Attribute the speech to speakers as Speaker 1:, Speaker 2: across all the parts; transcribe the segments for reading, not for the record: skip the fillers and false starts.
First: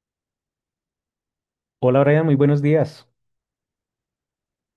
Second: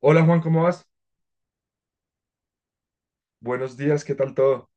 Speaker 1: Hola Juan, ¿cómo vas?
Speaker 2: Hola Brian, muy buenos días.
Speaker 1: Buenos días, ¿qué tal todo?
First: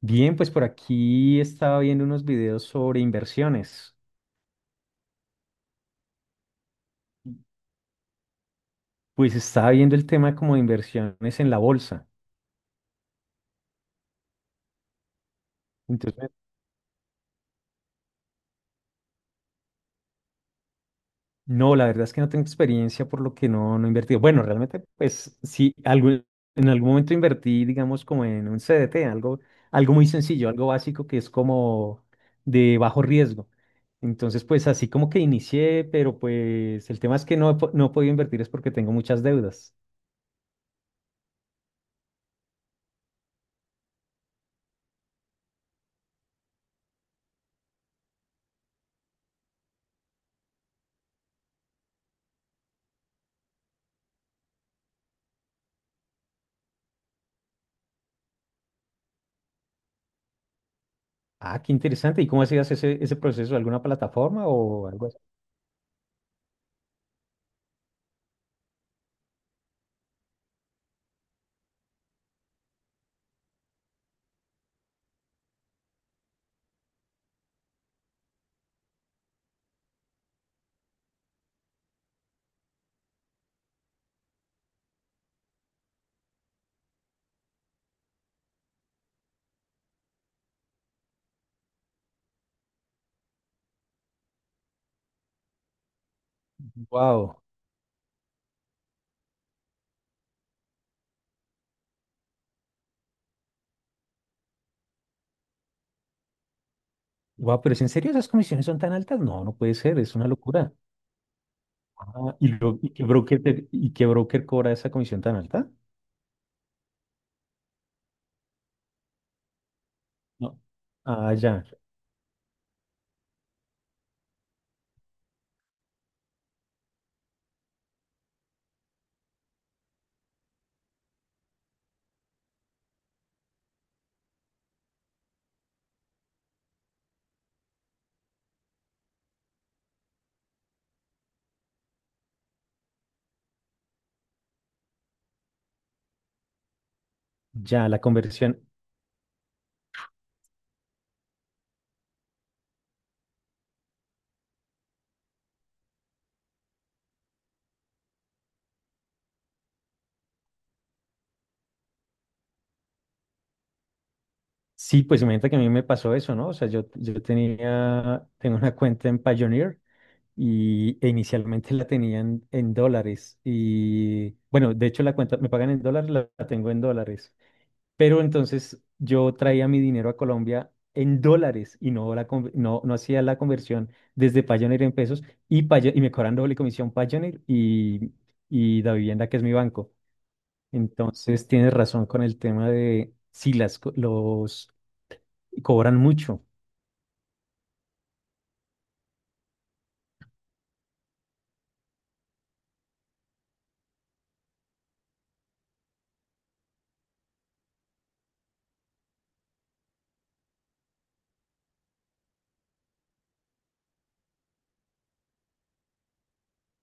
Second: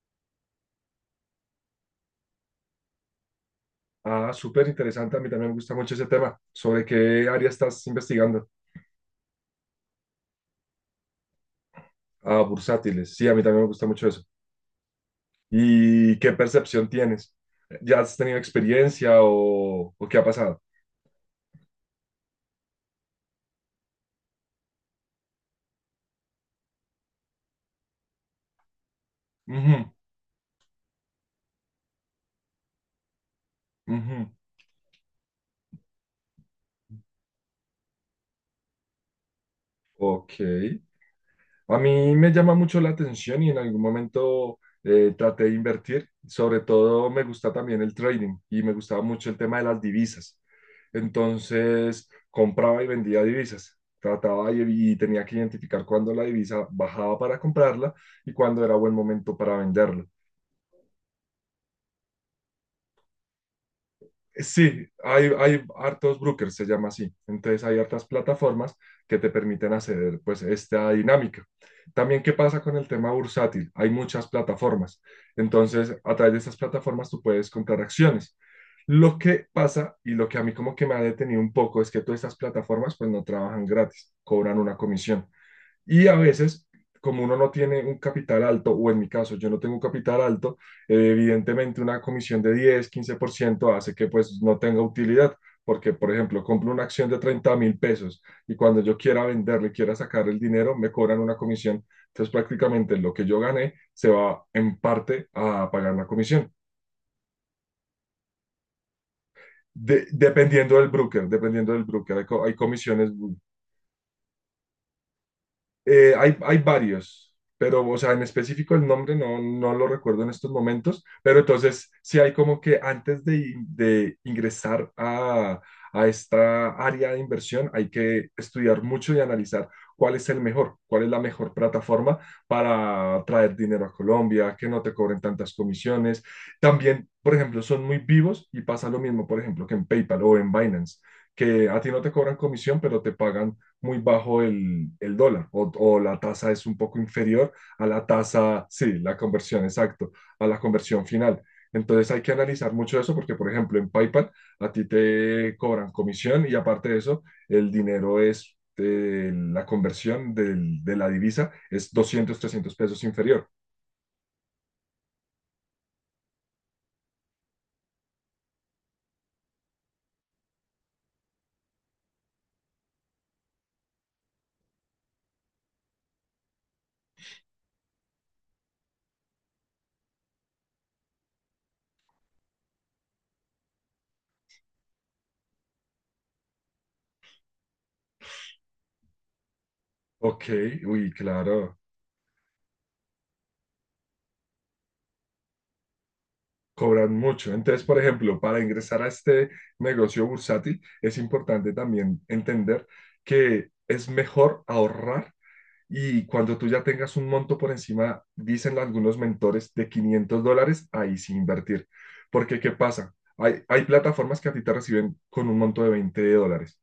Speaker 2: Bien, pues por aquí estaba viendo unos videos sobre inversiones.
Speaker 1: Ah, súper interesante, a mí también me gusta mucho ese tema. ¿Sobre qué área estás investigando?
Speaker 2: Pues estaba viendo el tema como de inversiones en la bolsa.
Speaker 1: Ah, bursátiles, sí, a mí también me gusta mucho eso. ¿Y
Speaker 2: Entonces,
Speaker 1: qué percepción tienes? ¿Ya has tenido experiencia o qué ha pasado?
Speaker 2: no, la verdad es que no tengo experiencia por lo que no he invertido. Bueno, realmente, pues sí, algo, en algún momento invertí, digamos, como en un CDT, algo,
Speaker 1: Ujú,
Speaker 2: algo muy sencillo, algo básico que es como de bajo riesgo.
Speaker 1: ujú.
Speaker 2: Entonces, pues así como que inicié, pero pues el tema es que no, no he podido invertir es porque tengo muchas deudas.
Speaker 1: Ok. A mí me llama mucho la atención y en algún momento traté de invertir. Sobre todo me gusta también el trading y me gustaba mucho el tema de las divisas. Entonces compraba y vendía divisas. Trataba y tenía que identificar cuándo la divisa bajaba para comprarla y cuándo era buen momento para venderla.
Speaker 2: Ah, qué interesante. ¿Y cómo hacías ese proceso? ¿Alguna plataforma
Speaker 1: Sí,
Speaker 2: o algo así?
Speaker 1: hay hartos brokers, se llama así. Entonces hay hartas plataformas que te permiten acceder pues esta dinámica. También, ¿qué pasa con el tema bursátil? Hay muchas plataformas. Entonces, a través de estas plataformas tú puedes comprar acciones. Lo que pasa y lo que a mí como que me ha detenido un poco es que todas estas plataformas pues no trabajan gratis, cobran una comisión. Y a veces, como uno no tiene un capital alto, o en mi caso yo no tengo un capital alto, evidentemente una comisión de 10 15% hace que pues no tenga utilidad. Porque, por ejemplo, compro una acción de
Speaker 2: Wow.
Speaker 1: 30.000 pesos y cuando yo quiera venderle, quiera sacar el dinero, me cobran una comisión. Entonces, prácticamente lo que yo gané se va en parte a pagar la comisión.
Speaker 2: Wow, pero ¿es en serio esas comisiones son tan altas? No, no puede ser, es una locura.
Speaker 1: Dependiendo del broker, dependiendo del broker,
Speaker 2: Ah,
Speaker 1: hay comisiones.
Speaker 2: y qué broker cobra esa comisión tan alta?
Speaker 1: Hay varios, pero, o sea, en específico el nombre no lo recuerdo en estos
Speaker 2: No.
Speaker 1: momentos,
Speaker 2: Ah,
Speaker 1: pero
Speaker 2: ya,
Speaker 1: entonces sí hay como que antes de ingresar a esta área de inversión hay que estudiar mucho y analizar cuál es el mejor, cuál es la mejor plataforma para traer dinero a Colombia, que no te cobren tantas comisiones. También, por ejemplo, son muy vivos y pasa lo mismo, por ejemplo, que en PayPal o en Binance, que a ti no te cobran comisión, pero te pagan muy bajo el dólar la tasa es un poco inferior a
Speaker 2: ya, la
Speaker 1: la
Speaker 2: conversión.
Speaker 1: tasa, sí, la conversión, exacto, a la conversión final. Entonces hay que analizar mucho eso porque, por ejemplo, en PayPal a ti te cobran comisión y aparte de eso, el dinero es, la conversión del, de la divisa es 200 300 pesos inferior.
Speaker 2: Sí, pues imagínate que a mí me pasó eso, ¿no? O sea, yo tenía, tengo una cuenta en Pioneer e inicialmente la tenían en dólares. Y bueno, de hecho la cuenta me pagan en dólares, la tengo en dólares. Pero entonces yo traía mi dinero a Colombia en dólares y no, no hacía la conversión desde Payoneer en pesos y me cobran doble comisión Payoneer y Davivienda, que es mi banco.
Speaker 1: Ok, uy,
Speaker 2: Entonces tienes
Speaker 1: claro,
Speaker 2: razón con el tema de si los cobran mucho.
Speaker 1: cobran mucho. Entonces, por ejemplo, para ingresar a este negocio bursátil, es importante también entender que es mejor ahorrar y cuando tú ya tengas un monto por encima, dicen algunos mentores, de $500, ahí sí invertir. Porque, ¿qué pasa? Hay plataformas que a ti te reciben con un monto de $20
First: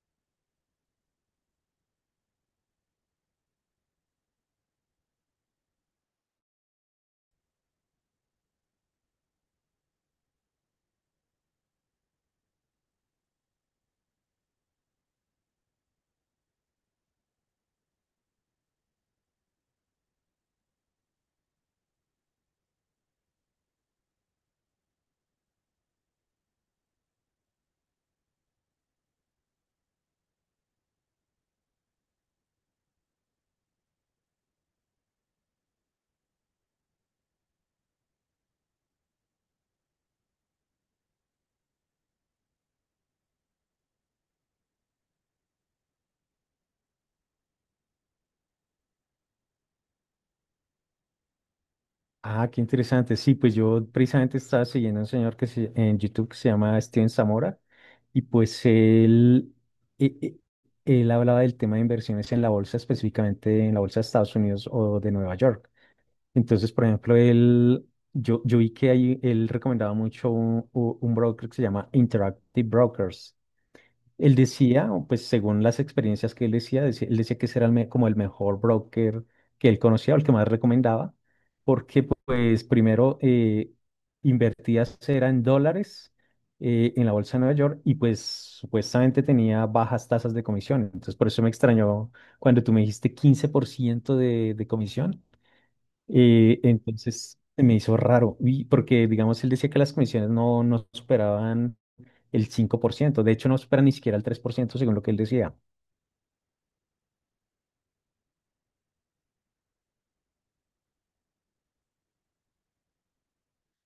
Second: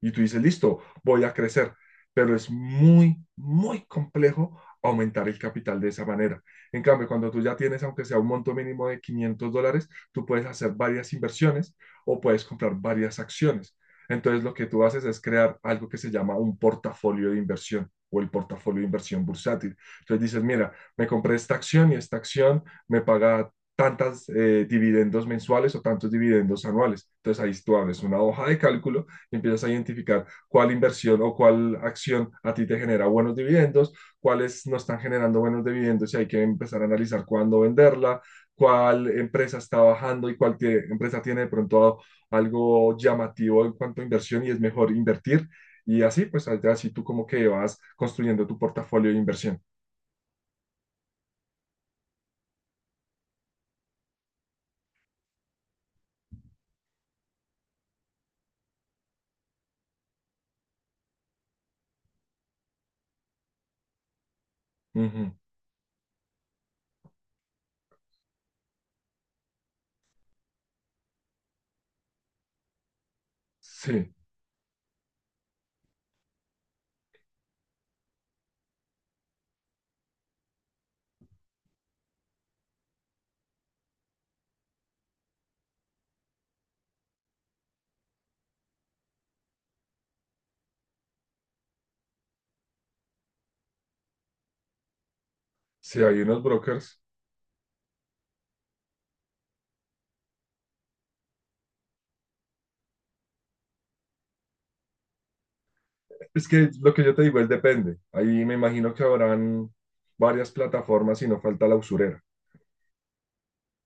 Speaker 1: y tú dices, listo, voy a crecer, pero es muy, muy complejo aumentar el capital de esa manera. En cambio, cuando tú ya tienes, aunque sea un monto mínimo de $500, tú puedes hacer varias inversiones o puedes comprar varias acciones. Entonces, lo que tú haces es crear algo que se llama un portafolio de inversión o el portafolio de inversión bursátil. Entonces dices, mira, me compré esta acción y esta acción me paga tantas dividendos mensuales o tantos dividendos anuales. Entonces ahí tú abres una hoja de cálculo y empiezas a identificar cuál inversión o cuál acción a ti te genera buenos dividendos, cuáles no están generando buenos dividendos y hay que empezar a analizar cuándo venderla, cuál empresa está bajando y cuál tiene, empresa tiene de pronto algo llamativo en cuanto a inversión y es mejor invertir. Y así, pues así tú como que vas construyendo tu portafolio de inversión.
Speaker 2: Ah, qué interesante. Sí, pues yo precisamente estaba siguiendo a un señor en YouTube que se llama Steven Zamora y pues e- e- él hablaba del tema de inversiones en la bolsa, específicamente en la bolsa de Estados Unidos o de
Speaker 1: Ujú.
Speaker 2: Nueva York. Entonces, por ejemplo, yo vi que ahí él recomendaba mucho un broker que se llama Interactive Brokers.
Speaker 1: Sí,
Speaker 2: Él decía, o pues según las experiencias que él decía, él decía que ese era como el mejor broker que él conocía o el que más recomendaba, porque pues primero invertías era en dólares en la bolsa de Nueva York y pues supuestamente tenía bajas tasas de comisión. Entonces por eso me extrañó cuando tú me dijiste 15% de comisión.
Speaker 1: sí, hay unos brokers.
Speaker 2: Entonces se me hizo raro, y porque digamos él decía que las comisiones no superaban el 5%. De hecho, no supera ni siquiera el 3% según lo que él decía.
Speaker 1: Es que lo que yo te digo es depende. Ahí me imagino que habrán varias plataformas y no falta la usurera.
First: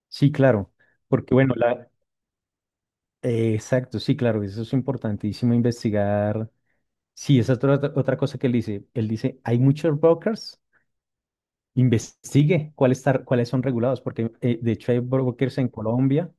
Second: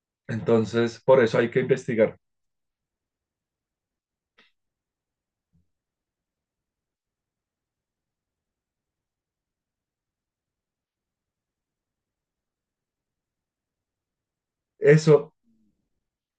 Speaker 2: Sí, claro.
Speaker 1: Entonces, por
Speaker 2: Porque
Speaker 1: eso hay
Speaker 2: bueno,
Speaker 1: que investigar.
Speaker 2: exacto, sí, claro, eso es importantísimo investigar. Sí, esa es otra cosa que él dice. Él dice, hay muchos brokers, investigue cuáles, cuáles son regulados, porque de hecho hay
Speaker 1: Eso,
Speaker 2: brokers en Colombia,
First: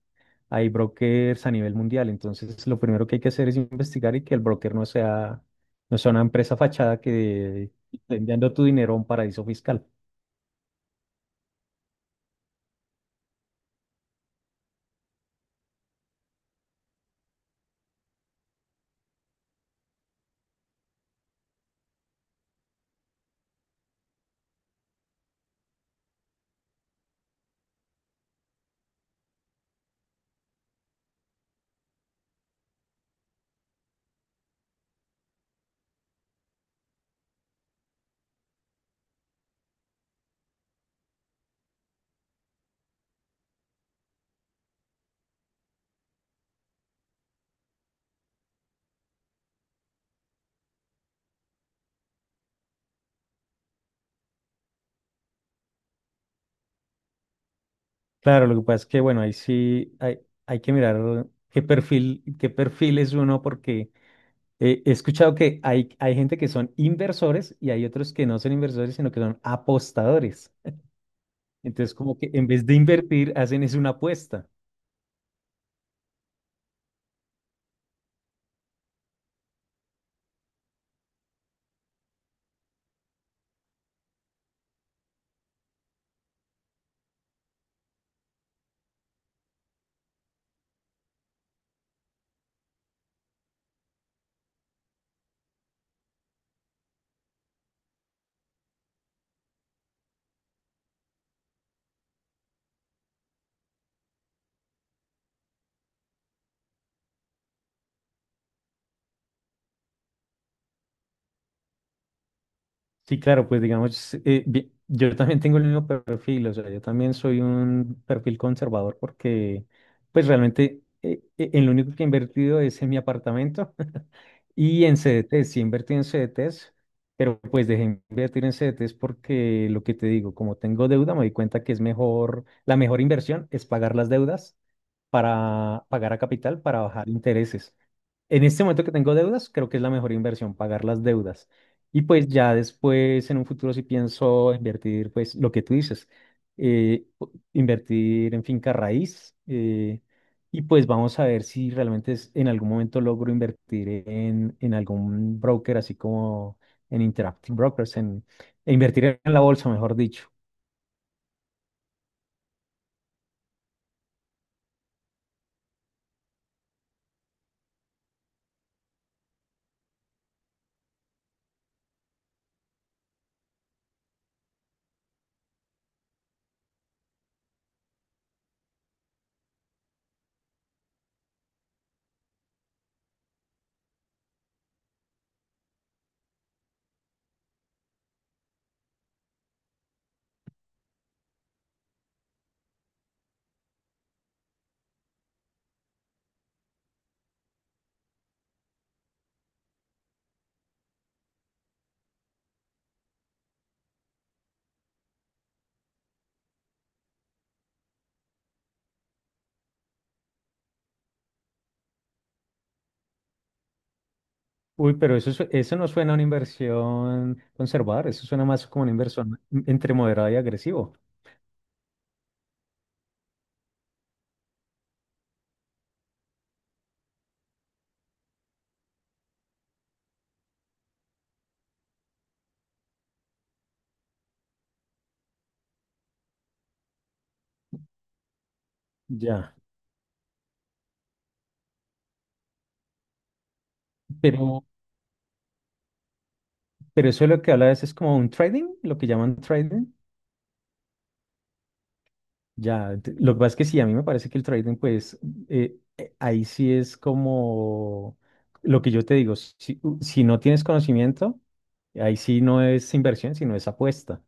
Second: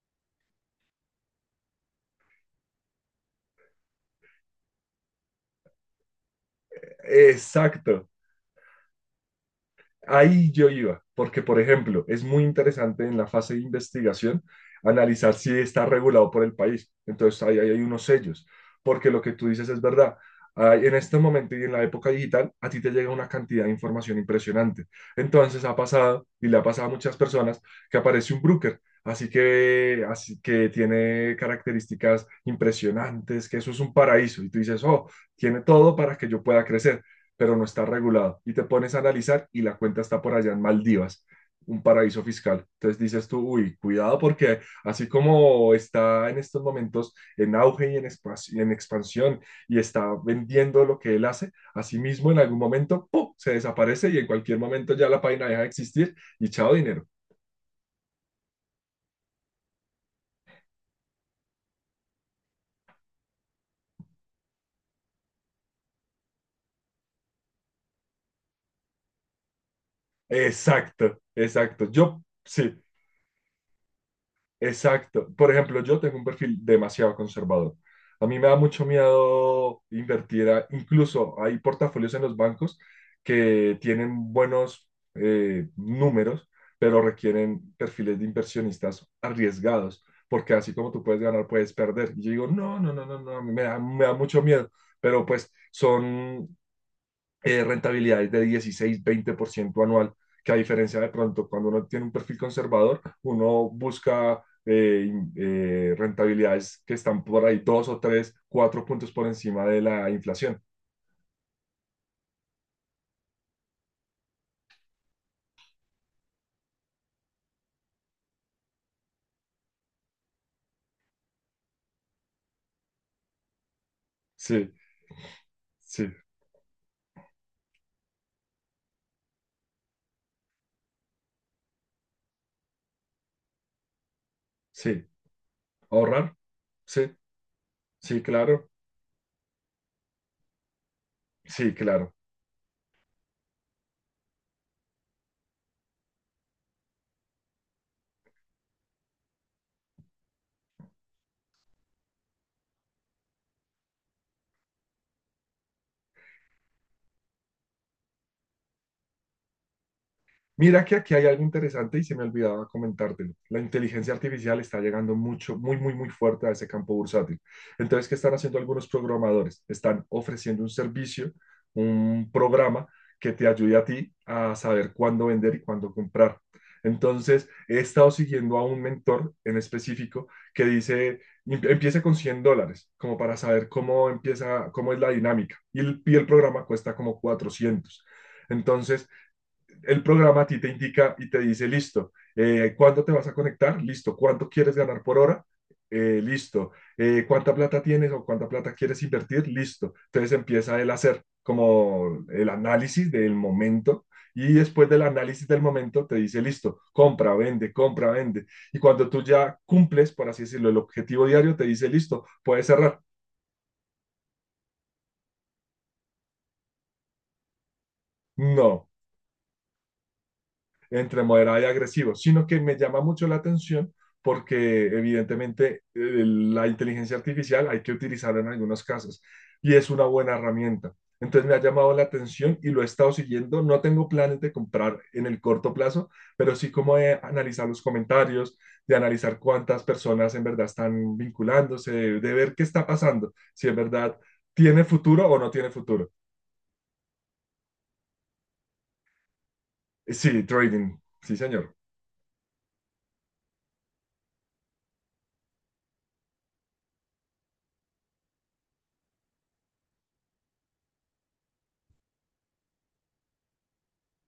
Speaker 2: hay brokers a nivel mundial. Entonces, lo primero que hay que hacer es investigar y que el broker no sea una empresa fachada que te
Speaker 1: exacto.
Speaker 2: esté enviando tu dinero a un paraíso fiscal.
Speaker 1: Ahí yo iba, porque por ejemplo, es muy interesante en la fase de investigación analizar si está regulado por el país. Entonces, ahí hay unos sellos, porque lo que tú dices es verdad. Ah, en este momento y en la época digital, a ti te llega una cantidad de información impresionante. Entonces ha pasado, y le ha pasado a muchas personas, que aparece un broker, así que tiene características impresionantes, que eso es un paraíso. Y tú dices, oh, tiene todo para que yo pueda crecer, pero no está regulado. Y te pones a analizar y la cuenta está por allá en Maldivas, un paraíso fiscal. Entonces dices tú, uy, cuidado porque así como está en estos momentos en auge y en, espacio, en expansión y está vendiendo lo que él hace, asimismo en algún momento ¡pum! Se desaparece y en cualquier momento ya la página deja de existir y chao dinero.
Speaker 2: Claro, lo que pasa es que, bueno, ahí sí hay que mirar qué perfil es uno, porque he escuchado que hay gente que son inversores y hay otros que no son inversores, sino que son apostadores.
Speaker 1: Exacto, exacto.
Speaker 2: Entonces, como
Speaker 1: Yo
Speaker 2: que en vez de
Speaker 1: sí,
Speaker 2: invertir, hacen es una apuesta.
Speaker 1: exacto. Por ejemplo, yo tengo un perfil demasiado conservador. A mí me da mucho miedo invertir. Incluso hay portafolios en los bancos que tienen buenos números, pero requieren perfiles de inversionistas arriesgados, porque así como tú puedes ganar, puedes perder. Y yo digo, no, no, no, no, no, a mí me da mucho miedo. Pero pues son rentabilidades de 16, 20% anual, que a diferencia de pronto cuando uno tiene un perfil conservador, uno busca rentabilidades que están por ahí dos o tres, cuatro puntos por encima de la inflación.
Speaker 2: Sí, claro, pues digamos, yo también tengo el mismo perfil, o sea, yo también soy un perfil conservador porque, pues realmente, en lo único que he invertido es en mi apartamento.
Speaker 1: Sí,
Speaker 2: Y en CDTs, sí invertí en
Speaker 1: sí,
Speaker 2: CDTs, pero pues dejé de invertir en CDTs porque lo que te digo, como tengo deuda, me di cuenta que la mejor inversión es pagar las deudas
Speaker 1: sí.
Speaker 2: para pagar a
Speaker 1: Ahorrar.
Speaker 2: capital para
Speaker 1: Sí,
Speaker 2: bajar intereses.
Speaker 1: sí,
Speaker 2: En este
Speaker 1: claro.
Speaker 2: momento que tengo deudas, creo que es la mejor inversión pagar las deudas.
Speaker 1: Sí,
Speaker 2: Y
Speaker 1: claro.
Speaker 2: pues ya después, en un futuro, si pienso invertir, pues lo que tú dices, invertir en finca raíz. Y pues vamos a ver si realmente en algún momento logro invertir en algún broker, así como en Interactive Brokers, e invertir en la bolsa, mejor dicho.
Speaker 1: Mira que aquí hay algo interesante y se me olvidaba comentártelo. La inteligencia artificial está llegando mucho, muy, muy, muy fuerte a ese campo bursátil. Entonces, ¿qué están haciendo algunos programadores? Están ofreciendo un servicio, un programa que te ayude a ti a saber cuándo vender y cuándo comprar. Entonces, he estado siguiendo a un mentor en específico que dice, Empiece con $100, como para saber cómo empieza, cómo es la dinámica. Y el programa cuesta como 400. Entonces, el programa a ti te indica y te dice, listo, ¿cuándo te vas a conectar? Listo, ¿cuánto quieres ganar por hora? Listo, ¿cuánta plata tienes o cuánta plata quieres invertir? Listo. Entonces empieza el hacer como el análisis del momento y después del análisis del momento te dice, listo, compra, vende, compra, vende. Y cuando tú ya cumples, por así decirlo, el objetivo diario, te dice, listo, puedes cerrar.
Speaker 2: Uy, pero eso, eso no suena a una inversión conservadora, eso suena más como
Speaker 1: No,
Speaker 2: una inversión entre moderado y agresivo.
Speaker 1: entre moderado y agresivo, sino que me llama mucho la atención porque evidentemente la inteligencia artificial hay que utilizarla en algunos casos y es una buena herramienta. Entonces me ha llamado la atención y lo he estado siguiendo. No tengo planes de comprar en el corto plazo, pero sí como de analizar los comentarios, de analizar
Speaker 2: Ya,
Speaker 1: cuántas personas en verdad están vinculándose, de ver qué está pasando, si en verdad
Speaker 2: pero
Speaker 1: tiene futuro o no tiene futuro.
Speaker 2: eso es lo que habla es como un trading, lo que llaman trading.
Speaker 1: Sí, trading, sí señor.
Speaker 2: Ya, lo que pasa es que sí, a mí me parece que el trading, pues ahí sí es como lo que yo te digo, si no tienes conocimiento, ahí sí no es inversión, sino es apuesta.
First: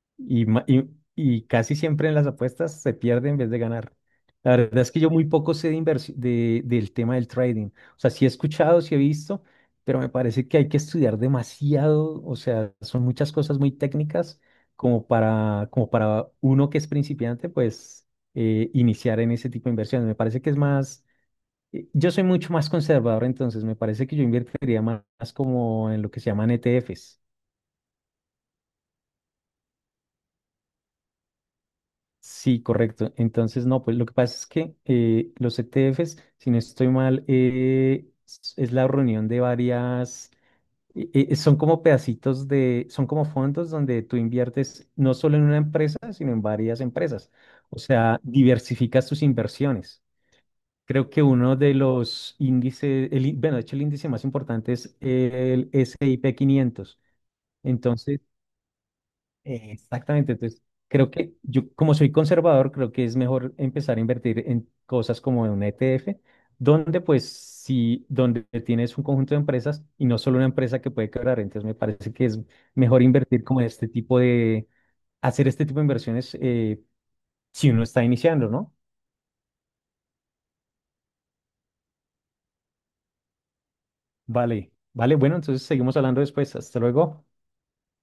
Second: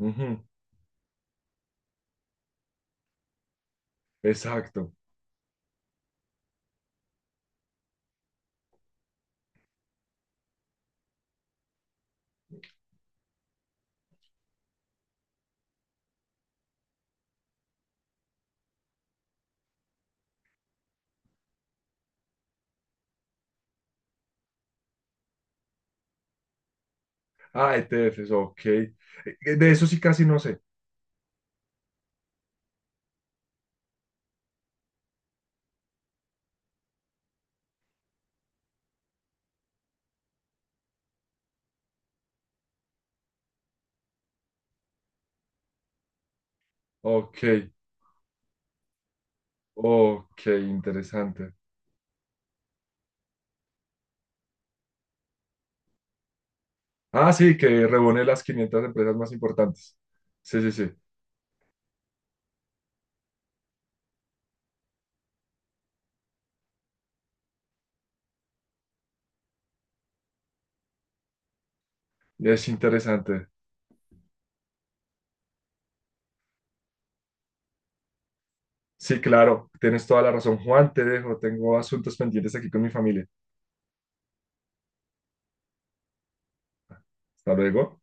Speaker 1: Uh -huh.
Speaker 2: Y, ma- y, y casi siempre en las apuestas se pierde en vez de ganar. La verdad es
Speaker 1: Exacto.
Speaker 2: que yo muy poco sé del tema del trading. O sea, sí he escuchado, sí he visto, pero me parece que hay que estudiar demasiado. O sea, son muchas cosas muy técnicas como para uno que es principiante, pues iniciar en ese tipo de inversiones. Me parece que es más, yo soy mucho más conservador, entonces me parece que yo invertiría más como en lo que se llaman ETFs.
Speaker 1: Ah, ETFs, ok. De eso sí casi no sé.
Speaker 2: Sí, correcto. Entonces, no, pues lo que pasa es que los ETFs, si no estoy mal, es la reunión de varias, son como pedacitos son como fondos donde tú inviertes no solo en una empresa, sino en varias empresas.
Speaker 1: Ok,
Speaker 2: O sea, diversificas tus inversiones.
Speaker 1: ok,
Speaker 2: Creo que
Speaker 1: interesante.
Speaker 2: uno de los índices, bueno, de hecho el índice más importante es el S&P 500.
Speaker 1: Ah, sí, que
Speaker 2: Entonces,
Speaker 1: reúne las 500 empresas más importantes.
Speaker 2: exactamente,
Speaker 1: Sí,
Speaker 2: entonces
Speaker 1: sí, sí.
Speaker 2: creo que yo, como soy conservador, creo que es mejor empezar a invertir en cosas como en un ETF, donde pues sí, donde tienes un conjunto de empresas y no solo una empresa que puede quebrar, entonces me parece que es
Speaker 1: Es
Speaker 2: mejor invertir
Speaker 1: interesante.
Speaker 2: como en este tipo de, hacer este tipo de inversiones si uno está iniciando, ¿no?
Speaker 1: Sí, claro, tienes toda la razón, Juan, te dejo. Tengo asuntos pendientes aquí con mi familia.
Speaker 2: Vale, vale, bueno, entonces seguimos hablando después, hasta luego.
Speaker 1: Hasta luego.